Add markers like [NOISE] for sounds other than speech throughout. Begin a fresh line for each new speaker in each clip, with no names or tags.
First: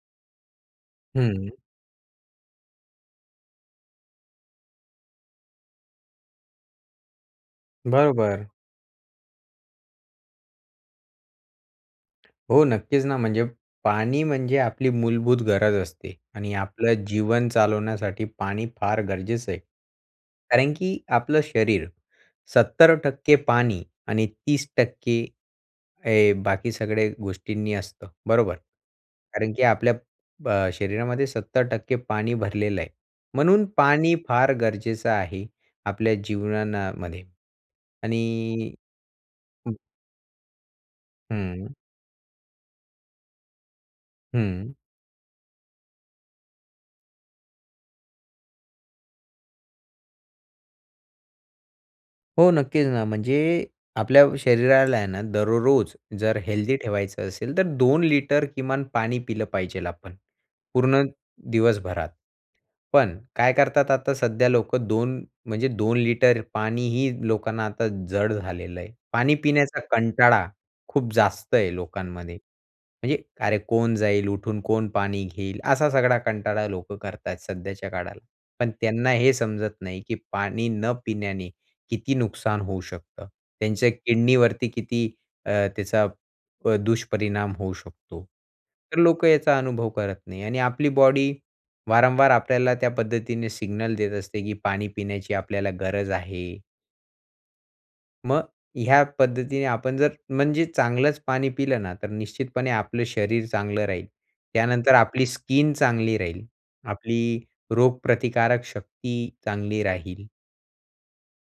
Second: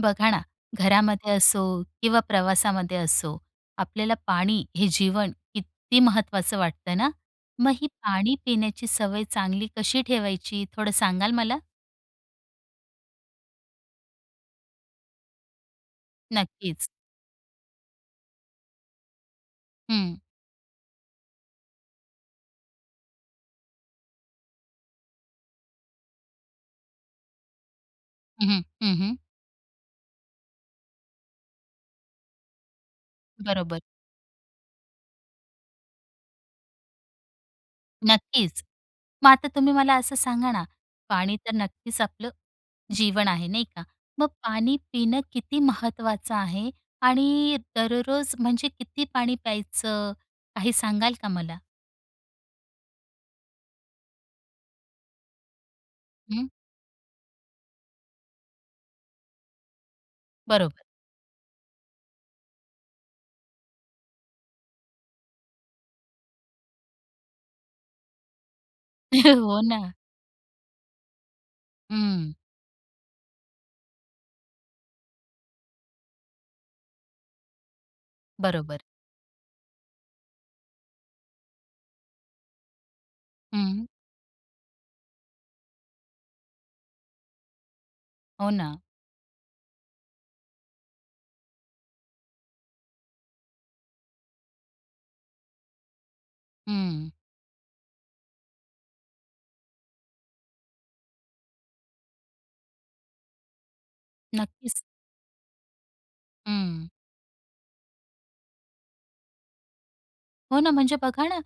बघा ना, घरामध्ये
हं.
असो किंवा प्रवासामध्ये असो, आपल्याला पाणी हे जीवन किती महत्त्वाचं वाटतं ना. मग ही पाणी
बरोबर.
पिण्याची सवय चांगली कशी ठेवायची, थोडं सांगाल मला?
हो, नक्कीच ना, म्हणजे पाणी म्हणजे आपली मूलभूत गरज असते आणि
नक्कीच.
आपलं जीवन चालवण्यासाठी पाणी फार गरजेचं आहे.
हं.
कारण की आपलं शरीर 70% पाणी आणि 30% हे बाकी सगळ्या गोष्टींनी असतं,
हं,
बरोबर?
हं. हं, हं.
कारण की आपल्या अ, शरीरामध्ये 70% पाणी भरलेलं आहे, म्हणून
बरोबर.
पाणी फार गरजेचं आहे आपल्या जीवना ना मध्ये.
नक्कीच.
आणि
मग आता तुम्ही
हं.
मला असं सांगा ना, पाणी तर
हं.
नक्कीच आपलं जीवन आहे, नाही का? मग
हं.
पाणी पिणं किती महत्त्वाचं आहे आणि दररोज, म्हणजे किती पाणी प्यायचं, काही सांगाल का मला?
हो, नक्कीच ना. म्हणजे आपल्या शरीराला आहे ना, दररोज जर
हं.
हेल्दी ठेवायचं असेल, तर 2 लिटर किमान पाणी पिलं पाहिजे आपण,
बरोबर.
पूर्ण दिवसभरात. पण, काय करतात, आता सध्या लोक, 2, म्हणजे 2 लिटर पाणीही लोकांना आता जड झालेलं आहे. पाणी
[CHUCKLES] हो
पिण्याचा
ना.
कंटाळा, खूप जास्त आहे
हं.
लोकांमध्ये. म्हणजे, "अरे, कोण जाईल उठून, कोण पाणी घेईल," असा सगळा कंटाळा लोकं करतात सध्याच्या काळाला. पण
बरोबर.
त्यांना हे समजत नाही, की पाणी न पिण्याने किती नुकसान होऊ शकतं,
हं.
त्यांच्या किडनीवरती किती अ, त्याचा प दुष्परिणाम होऊ शकतो.
हो ना.
तर लोकं याचा अनुभव करत नाही. आणि आपली बॉडी वारंवार आपल्याला त्या पद्धतीने सिग्नल देत असते, की पाणी पिण्याची आपल्याला गरज आहे.
हं.
मग ह्या पद्धतीने आपण जर म्हणजे चांगलंच पाणी पिलं ना, तर निश्चितपणे आपलं शरीर चांगलं राहील.
नक्कीच.
त्यानंतर आपली स्किन चांगली राहील,
हं.
आपली रोगप्रतिकारक शक्ती चांगली राहील.
हो ना, म्हणजे बघा ना,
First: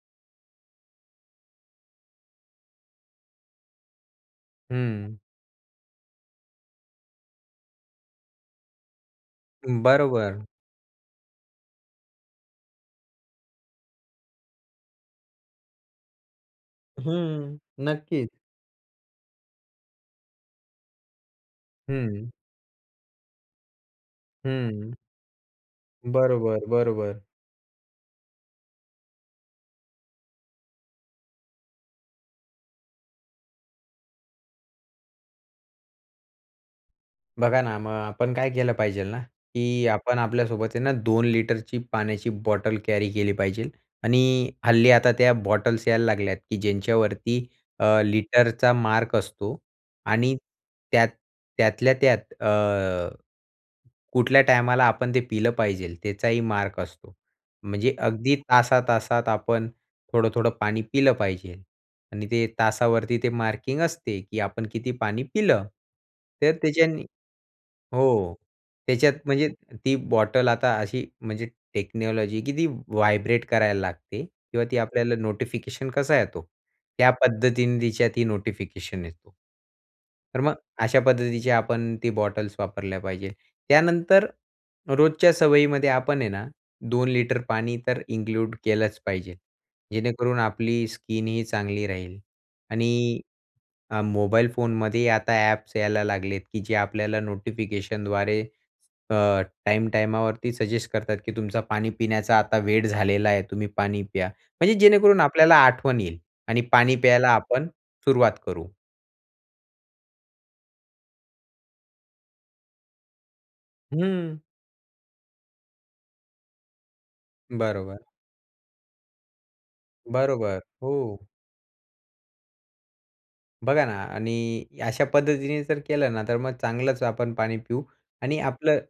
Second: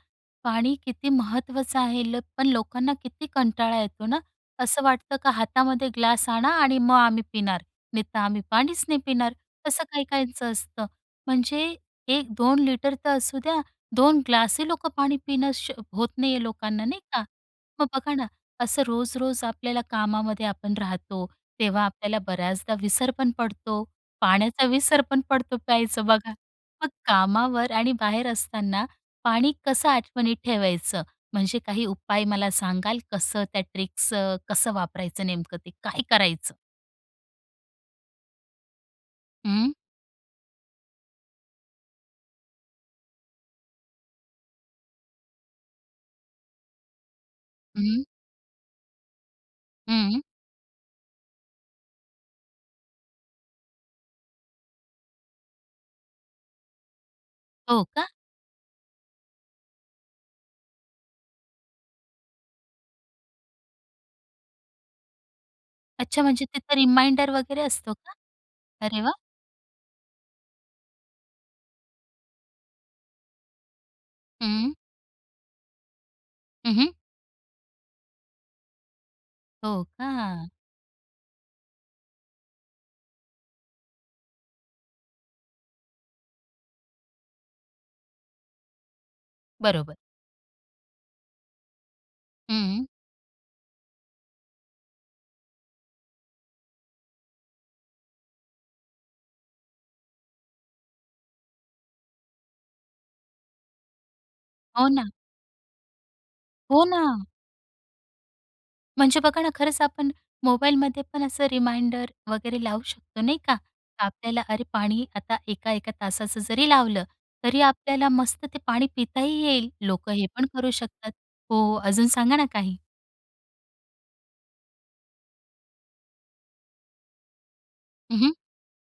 पाणी किती महत्त्वाचं आहे. ल पण लोकांना किती कंटाळा येतो ना, असं वाटतं
हं.
का हातामध्ये ग्लास आणा आणि मग आम्ही पिणार. नाहीतर आम्ही पाणीच नाही पिणार, तसं
हं,
काही
बरोबर.
काहींचं असतं. म्हणजे 1-2 लिटर तर असू द्या. 2 ग्लासही लोकं पाणी पिणं श होत नाहीये लोकांना नाही का?
हं,
मग बघा ना,
नक्कीच.
असं रोज-रोज आपल्याला कामामध्ये आपण राहतो, तेव्हा
हं,
आपल्याला
हं.
बऱ्याचदा विसर पण पडतो पाण्याचा
हं.
विसर पण पडतो प्यायचं बघा.
बरोबर,
मग
बरोबर.
कामावर आणि बाहेर असताना पाणी कसं आठवणीत ठेवायचं? म्हणजे काही उपाय मला सांगाल, कसं त्या ट्रिक्स अ, कसं वापरायचं, नेमकं ते काय करायचं?
बघा ना, मग आपण काय केलं पाहिजेल ना,
हं.
की आपण आपल्यासोबत आहे ना, 2 लिटरची पाण्याची बॉटल कॅरी केली पाहिजेल आणि हल्ली आता त्या बॉटल्स यायला लागल्यात, की ज्यांच्यावरती अ,
हं.
लिटरचा मार्क असतो
हं.
आणि त्यात त्यातल्या त्यात अ, कुठल्या टायमाला आपण ते पिलं पाहिजेल? त्याचाही मार्क असतो.
हो
म्हणजे
का?
अगदी तासा-तासात आपण थोडं-थोडं पाणी पिलं पाहिजे आणि ते तासावरती ते मार्किंग असते, की आपण किती पाणी पिलं.
अच्छा म्हणजे
तर
तिथं
त्याच्याने
रिमाइंडर वगैरे असतो का?
हो
अरे
त्याच्यात
वाह!
म्हणजे ती बॉटल आता अशी म्हणजे टेक्नॉलॉजी आहे की ती व्हायब्रेट करायला लागते किंवा
हं.
ती आपल्याला नोटिफिकेशन कसा येतो?
हं, हं.
त्या पद्धतीने तिच्यात ही नोटिफिकेशन येतो.
हो
तर
का.
मग अशा पद्धतीचे आपण ती बॉटल्स वापरल्या पाहिजे. त्यानंतर रोजच्या सवयीमध्ये आपण आहे ना, 2 लिटर पाणी तर इन्क्लूड केलंच पाहिजे.
बरोबर.
जेणेकरून आपली स्किन ही चांगली राहील
हं.
आणि अ, मोबाईल फोनमध्ये आता ॲप्स यायला लागलेत, की जे आपल्याला नोटिफिकेशनद्वारे अ, टाइम-टायमावरती सजेस्ट करतात, की तुमचा पाणी पिण्याचा आता वेळ झालेला आहे, तुम्ही पाणी प्या. म्हणजे
हो ना.
जेणेकरून आपल्याला आठवण येईल आणि
हो
पाणी
ना.
प्यायला आपण सुरुवात करू.
म्हणजे बघा ना, खरंच आपण मोबाईलमध्ये पण असं रिमाइंडर वगैरे लावू शकतो नाही का?
हं.
आपल्याला, अरे पाणी आता 1-1 तासाचं जरी लावलं, तरी
बरोबर.
आपल्याला मस्त ते पाणी पिताही येईल, लोकं हे पण
बरोबर.
करू शकतात.
हो.
हो, अजून सांगा ना काही?
बघा ना आणि अशा पद्धतीने जर केलं ना, तर मग चांगलंच आपण पाणी पिऊ
हं, हं.
आणि आपलं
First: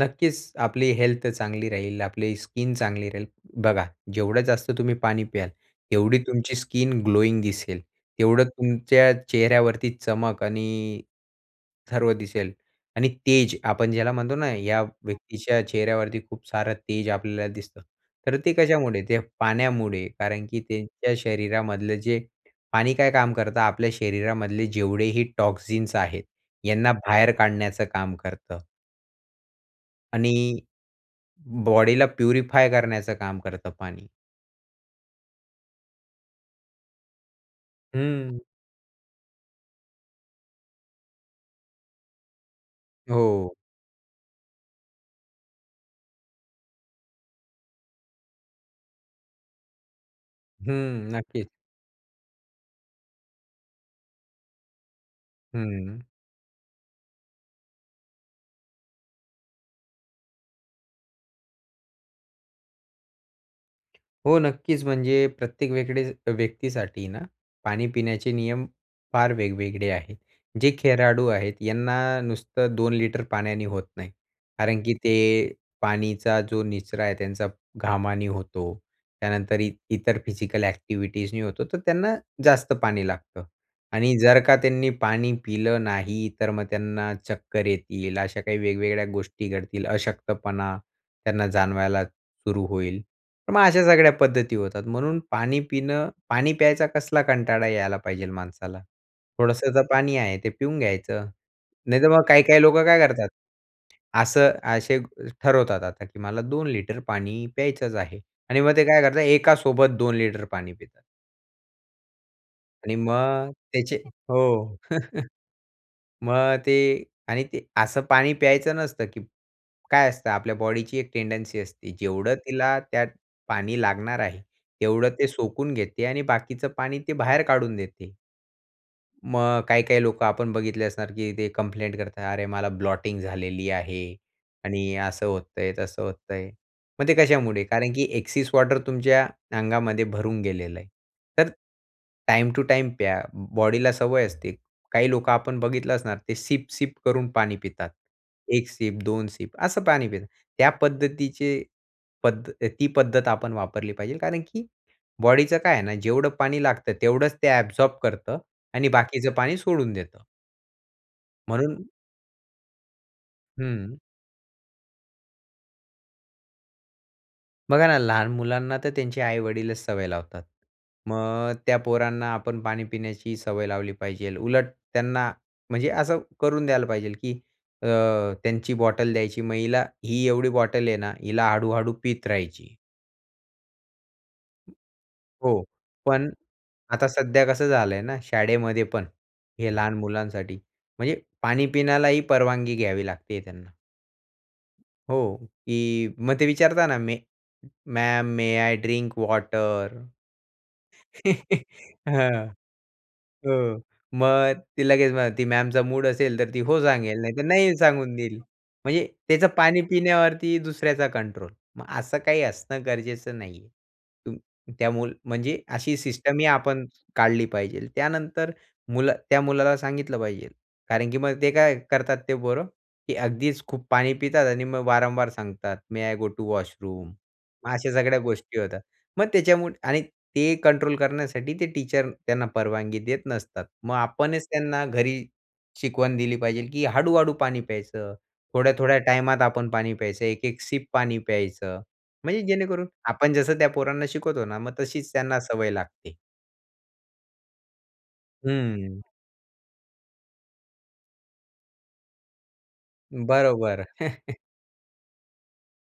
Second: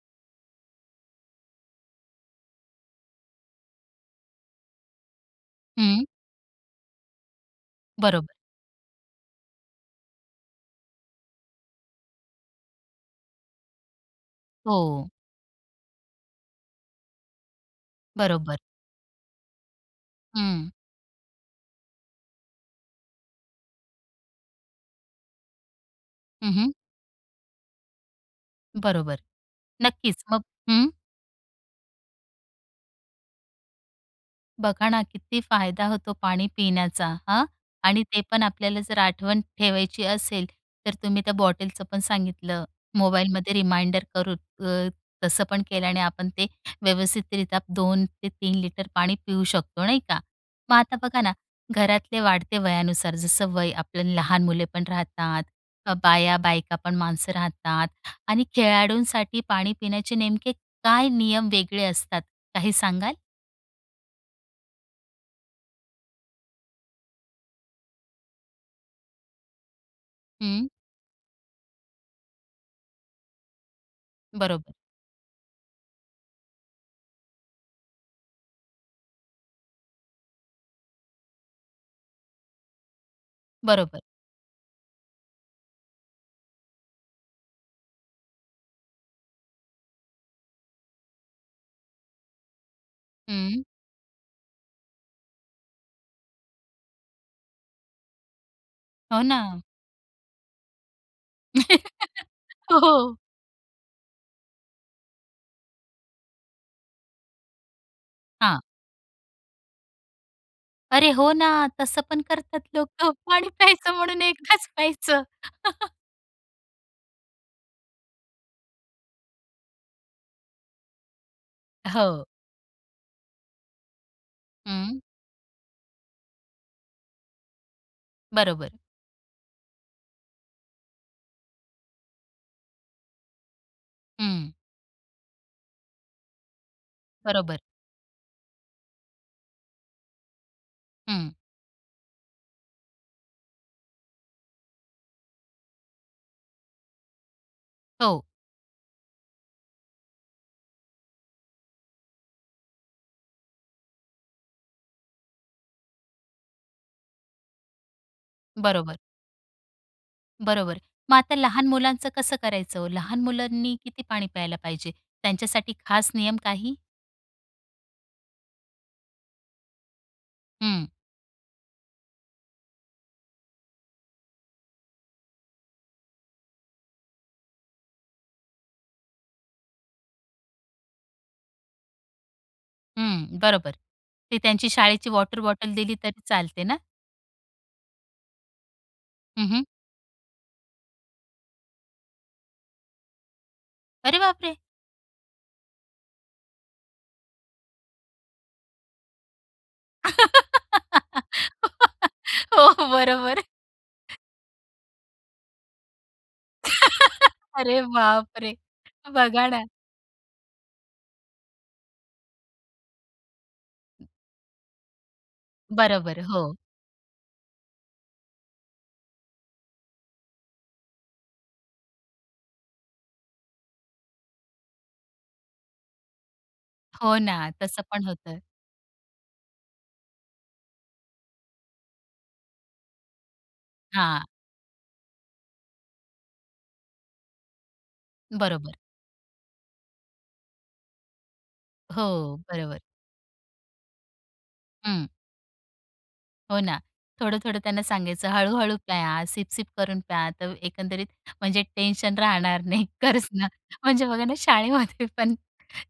नक्कीच आपली हेल्थ चांगली राहील, आपली स्किन चांगली राहील. बघा, जेवढं जास्त तुम्ही पाणी प्याल,
हं.
तेवढी तुमची स्किन ग्लोइंग दिसेल.
बरोबर.
तेवढं तुमच्या चेहऱ्यावरती चमक आणि सर्व दिसेल आणि तेज आपण ज्याला म्हणतो ना, या
हो.
व्यक्तीच्या चेहऱ्यावरती खूप सारं तेज आपल्याला दिसतं. तर ते
बरोबर.
कशामुळे? ते पाण्यामुळे. कारण की
हं.
त्यांच्या शरीरामधलं जे पाणी काय काम करतं, आपल्या शरीरामधले जेवढे ही टॉक्सिन्स आहेत,
हं, हं.
यांना बाहेर काढण्याचं काम करतं.
बरोबर, नक्कीच
आणि
मग हं.
बॉडीला प्युरिफाय करण्याचं काम करतं पाणी.
बघा ना, किती फायदा होतो पाणी पिण्याचा, हं आणि ते
हं.
पण आपल्याला जर आठवण ठेवायची असेल, तर तुम्ही त्या बॉटलचं पण सांगितलं. मोबाईलमध्ये
हो.
रिमाइंडर करून अ, तसं पण केल्याने आपण ते व्यवस्थितरित्या 2 ते 3 लिटर पाणी पिऊ शकतो, नाही का? मग आता
हं,
बघा ना,
नक्कीच.
घरातले वाढते वयानुसार जसं वय, आपलं लहान मुले पण राहतात, तर
हं.
बाया-बायका पण माणसं राहतात आणि खेळाडूंसाठी पाणी पिण्याचे नेमके काय नियम वेगळे असतात, काही सांगाल?
हो, नक्कीच, म्हणजे प्रत्येक व्यकडे व्यक्तीसाठी ना, पाणी पिण्याचे नियम फार वेगवेगळे आहेत.
हं.
जे खेळाडू आहेत यांना नुसतं 2 लिटर पाण्याने होत नाही.
बरोबर.
कारण की ते पाणीचा जो निचरा आहे त्यांचा, घामाने होतो, त्यानंतर इ इतर फिजिकल ॲक्टिव्हिटीजनी होतो. तर त्यांना जास्त पाणी लागतं
बरोबर.
आणि जर का त्यांनी पाणी पिलं नाही, तर मग त्यांना चक्कर येतील अशा काही वेगवेगळ्या गोष्टी घडतील. अशक्तपणा त्यांना जाणवायला सुरू होईल, तर मग
हं.
अशा सगळ्या पद्धती होतात. म्हणून पाणी पिणं पाणी प्यायचा कसला कंटाळा यायला पाहिजेल माणसाला,
हो ना.
थोडंसं तर पाणी आहे, ते पिऊन घ्यायचं.
[CHUCKLES]
नाहीतर मग काही-काही
हो
लोकं काय
हो.
करतात, असं असे ठरवतात आता की मला 2 लिटर पाणी प्यायचंच आहे
हां.
आणि मग ते काय करतात एकासोबत 2 लिटर पाणी पितात.
अरे, हो ना, तसं पण करतात
आणि
लोकं पाणी
मग
प्यायचं
त्याचे
म्हणून एकदाच
हो.
प्यायचं. [CHUCKLES]
[CHUCKLES] मग ते आणि ते असं पाणी प्यायचं नसतं, की काय असतं, आपल्या बॉडीची एक टेंडन्सी
अ,
असते.
हो.
जेवढं तिला त्यात पाणी लागणार आहे,
हं.
तेवढं ते सोकून घेते आणि बाकीचं पाणी ते बाहेर काढून देते.
बरोबर.
मग काही-काही लोकं आपण बघितले असणार, की ते कंप्लेंट करतात, "अरे, मला ब्लॉटिंग झालेली आहे
हं.
आणि असं होतं आहे, तसं होतं आहे." मग ते
बरोबर.
कशामुळे? कारण की ॲक्सेस वॉटर तुमच्या अंगामध्ये भरून गेलेलं आहे.
हं.
तर टाईम टू टाईम प्या बॉडीला सवय असते. काही लोकं आपण बघितलं असणार ते सिप-सिप करून पाणी पितात.
हो.
एक सिप दोन सिप असं पाणी पितात. त्या पद्धतीचे पद्धत ती पद्धत आपण वापरली पाहिजे. कारण की बॉडीचं काय आहे ना, जेवढं पाणी लागतं, तेवढंच ते ॲबसॉर्ब करतं आणि
बरोबर.
बाकीचं पाणी सोडून देतं.
बरोबर, मग आता लहान
म्हणून
मुलांचं कसं करायचं हो? लहान मुलांनी
हं.
किती पाणी प्यायला पाहिजे, त्यांच्यासाठी खास नियम काही?
बघा ना, लहान मुलांना तर त्यांचे आई-वडीलच सवय लावतात.
हं.
मग त्या पोरांना आपण पाणी पिण्याची सवय लावली पाहिजेल. उलट त्यांना म्हणजे असं करून द्यायला पाहिजे की अ, त्यांची बॉटल द्यायची, मग हिला ही एवढी बॉटल आहे ना, हिला हळ-हळू पीत राहायची.
हं, बरोबर. ते त्यांची शाळेची वॉटर
हो,
बॉटल दिली तरी
पण
चालते ना?
आता सध्या कसं झालंय ना, शाळेमध्ये पण,
हं, हं.
हे लहान मुलांसाठी? म्हणजे पाणी पिण्यालाही परवानगी घ्यावी लागते त्यांना.
अरे बापरे!
हो. की मग ते विचारता ना, "may ma'am, may I drink water?"
[GIGGLES]
[CHUCKLES] हां.
हो, बरोबर.
हो, मग ती लगेच मग ती मॅमचा मूड असेल तर, ती हो सांगेल,
[LAUGHS]
नाहीतर नाही
अरे
सांगून देईल.
बापरे!
म्हणजे
बघा
त्याचं
ना.
पाणी पिण्यावरती दुसऱ्याचा कंट्रोल. मग असं काही असणं गरजेचं नाही आहे. त्यामुळे म्हणजे अशी
बरोबर,
सिस्टमही
हो.
आपण काढली पाहिजे. त्यानंतर मुलं त्या मुलाला सांगितलं पाहिजे, कारण की मग ते काय करतात ते पोरं, की अगदीच खूप पाणी पितात आणि मग वारंवार सांगतात, "may I go to washroom?"
हो ना,
मग
तसं
अशा
पण
सगळ्या
होतं.
गोष्टी होतात. मग त्याच्यामुळ आणि ते कंट्रोल करण्यासाठी, ते टीचर त्यांना परवानगी देत नसतात. मग
हां.
आपणच त्यांना घरी शिकवण दिली पाहिजे की हळू-हळू पाणी प्यायचं,
बरोबर.
थोड्या-थोड्या टायमात आपण पाणी प्यायचं, एक-एक सिप पाणी प्यायचं.
हो,
म्हणजे
बरोबर.
जेणेकरून आपण जसं त्या पोरांना शिकवतो ना, मग
हं.
तशीच त्यांना सवय लागते.
हो ना, थोडं-थोडं त्यांना सांगायचं, हळू-हळू
हं.
प्या, सिप-सिप करून प्या. तर एकंदरीत, म्हणजे टेन्शन राहणार नाही, खरंच ना.
बरोबर.
म्हणजे बघा ना,
[CHUCKLES]
शाळेमध्ये पण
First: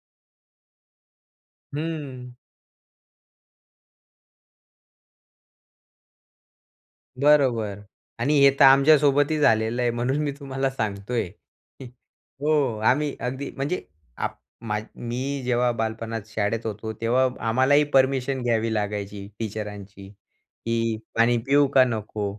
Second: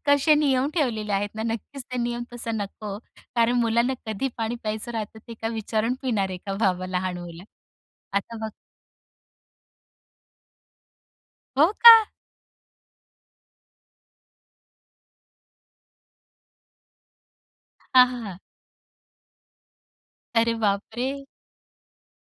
कसे नियम ठेवलेले आहेत ना. नक्कीच ते नियम
हं.
तसा नको, कारण मुलांना कधी पाणी प्यायचं राहतं, ते काय विचारून पिणार आहे का, बाबा, लहान मुलं.
बरोबर, आणि
आता
हे
बघा
तर आमच्यासोबतही झालेलं आहे, म्हणून मी तुम्हाला सांगतोय.
हो का?
हो. आम्ही अगदी, म्हणजे आपण, मी जेव्हा बालपणात शाळेत होतो, तेव्हा आम्हालाही
हां, हां, हां.
परमिशन घ्यावी लागायची टीचरांची,
अरे
की
बापरे!
पाणी पिऊ का नको.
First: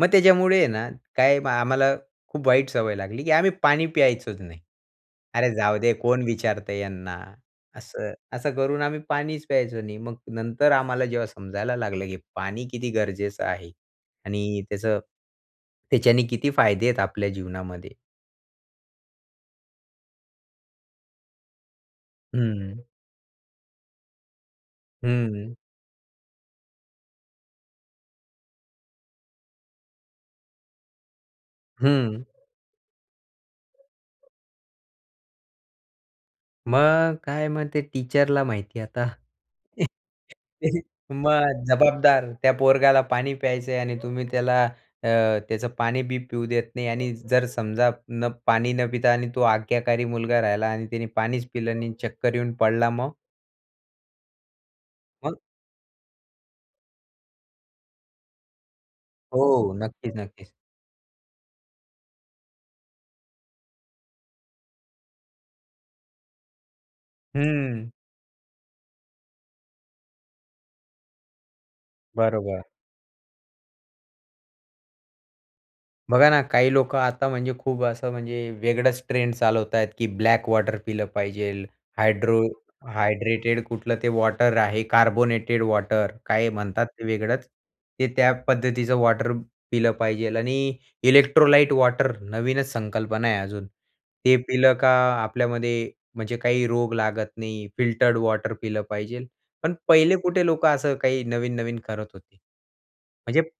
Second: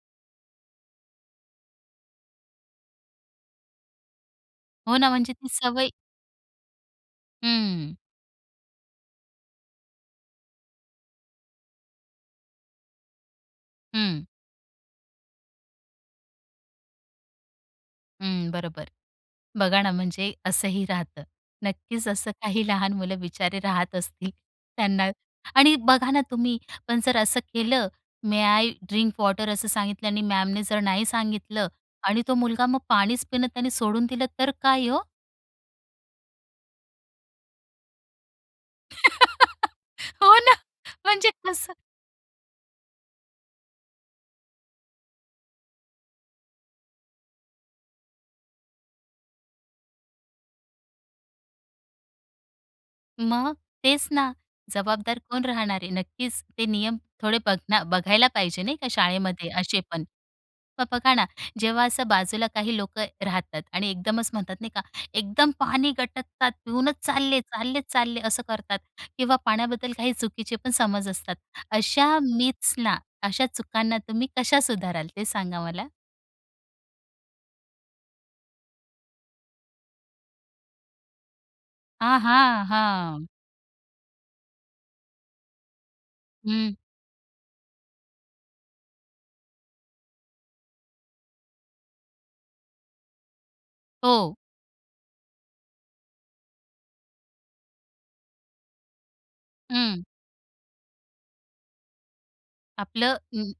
मग त्याच्यामुळे आहे ना, काय, आम्हाला खूप वाईट सवय लागली, की आम्ही पाणी प्यायचंच नाही.
हो ना, म्हणजे ती
अरे,
सवय
जाऊदे, कोण विचारत यांना,
हं.
असं असं करून आम्ही पाणीच प्यायचो नाही. मग नंतर आम्हाला जेव्हा समजायला लागलं, की पाणी किती गरजेचं आहे
हं.
आणि त्याचं, त्याच्याने किती फायदे आहेत आपल्या जीवनामध्ये.
हं, बरोबर. बघा ना म्हणजे असंही राहतं. नक्कीच असं काही
हं.
लहान मुलं बिचारे राहत असतील. त्यांना
हं.
आणि बघा ना तुम्ही पण जर असं केलं, "मे आय ड्रिंक वॉटर" असं सांगितलं आणि मॅमने जर नाही सांगितलं आणि
हं.
तो मुलगा मग पाणीच पिणं त्याने सोडून दिलं, तर काय हो?
मग, काय मग ते टीचरला माहिती आहे आता.
[LAUGHS] हो ना,
[CHUCKLES]
म्हणजे
मग
कसं?
जबाबदार त्या पोरगाला पाणी प्यायचं आहे आणि तुम्ही त्याला अ, त्याचं पाणी बी पिऊ देत नाही आणि जर समजा पाणी न पिता आणि तो आज्ञाकारी मुलगा राहिला आणि त्याने पाणीच पिलं नाही आणि चक्कर येऊन पडला, मग?
मग तेच ना, जबाबदार
मग
कोण राहणार आहे? नक्कीच ते नियम थोडे बघना बघायला पाहिजे, नाही का, शाळेमध्ये
हो,
असे पण.
नक्कीच, नक्कीच.
मग बघा ना, जेव्हा असं बाजूला काही लोकं राहतात आणि एकदमच म्हणतात, नाही का, एकदम पाणी गटकतात, पिऊनच चालले, चालले,
हं.
चालले, असं करतात किंवा पाण्याबद्दल काही चुकीचे पण समज असतात. अशा
बरोबर.
मिथ्सना, अशा चुकांना तुम्ही कशा सुधाराल? ते सांगा मला.
बघा ना, काही लोकं आता, म्हणजे खूप असं, म्हणजे वेगळंच ट्रेंड चालवत आहेत, की ब्लॅक वॉटर पिलं पाहिजे,
हां,
हायड्रो
हां, हां.
हायड्रेटेड कुठलं ते वॉटर आहे, कार्बोनेटेड वॉटर, काय
हं.
म्हणतात ते, वेगळंच ते, त्या पद्धतीचं वॉटर पिलं पाहिजे. आणि इलेक्ट्रोलाइट वॉटर, नवीनच संकल्पना आहे अजून,
हो.
ते पिलं का, आपल्यामध्ये, म्हणजे काही रोग लागत नाही. फिल्टर्ड वॉटर पिलं पाहिजे. पण
हं.
पहिले कुठे लोकं असं काही नवीन-नवीन करत होते,
आपलं
म्हणजे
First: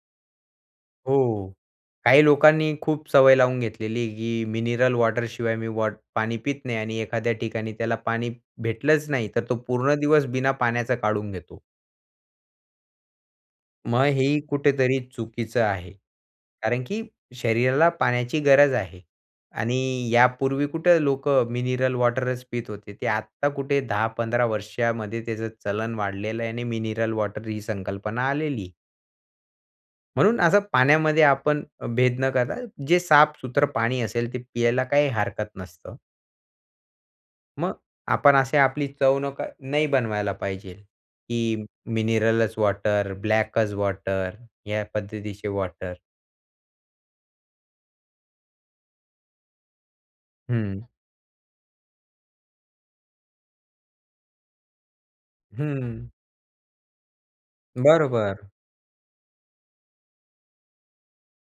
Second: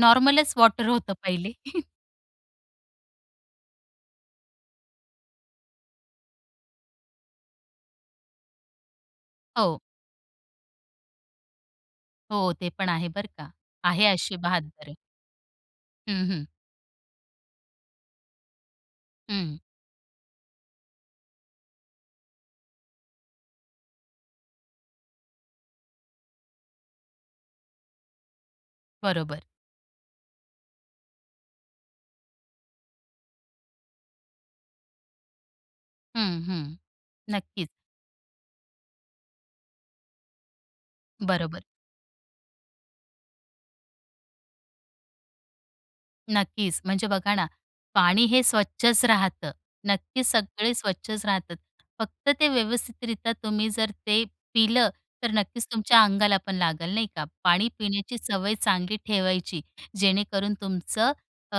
नॉर्मलच वॉटर होतं पहिले.
हो.
[CHUCKLES]
काही लोकांनी खूप सवय लावून घेतलेली आहे, की मिनरल वॉटर शिवाय मी वॉट पाणी पित नाही. आणि एखाद्या ठिकाणी त्याला पाणी भेटलंच नाही, तर तो
हो.
पूर्ण दिवस बिना पाण्याचा काढून घेतो.
हो, ते पण आहे, बरं का? आहे,
मग
अशी
हे
बहाद्दरे.
कुठेतरी चुकीचं आहे,
हं, हं.
कारण की शरीराला पाण्याची गरज आहे.
हं.
आणि यापूर्वी कुठे लोकं मिनरल वॉटरच पीत होते, ते आता कुठे 10-15 वर्षांमध्ये त्याचं चलन वाढलेलं आहे आणि मिनरल वॉटर ही संकल्पना आलेली.
बरोबर.
म्हणून असं पाण्यामध्ये आपण भेद न करता, जे साफ सुथरं पाणी असेल, ते प्यायला काही हरकत नसतं.
हं, हं, नक्कीच.
मग आपण अशी आपली चव नक नाही बनवायला पाहिजेल,
बरोबर.
की मिनरलच वॉटर, ब्लॅकच वॉटर, या पद्धतीचे वॉटर.
नक्कीच, म्हणजे बघा ना, पाणी हे स्वच्छच राहतं. नक्कीच सगळे
हं.
स्वच्छच राहतात. फक्त ते व्यवस्थितरित्या तुम्ही जर ते पिलं, तर नक्कीच तुमच्या
हं.
अंगाला पण लागेल, नाही का. पाणी पिण्याची
बरोबर.
सवय चांगली ठेवायची, जेणेकरून तुमचं अ,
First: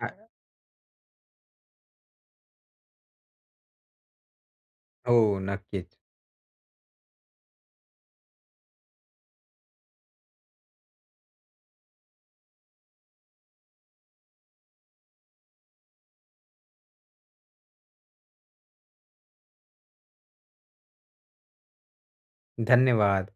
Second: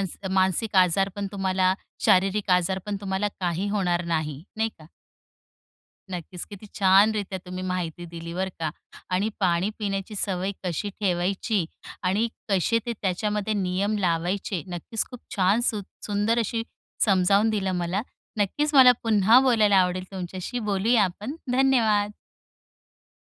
अ
मानसिक आजार पण तुम्हाला, शारीरिक आजार पण तुम्हाला काही होणार नाही, नाही का?
हो, नक्कीच.
नक्कीच, किती छानरीत्या तुम्ही माहिती दिली, बरं का. आणि पाणी पिण्याची सवय कशी ठेवायची आणि कसे ते त्याच्यामध्ये नियम लावायचे, नक्कीच खूप छान, सुं सुंदर अशी समजावून दिलं मला. नक्कीच मला पुन्हा बोलायला आवडेल तुमच्याशी. बोलूया आपण. धन्यवाद.
धन्यवाद.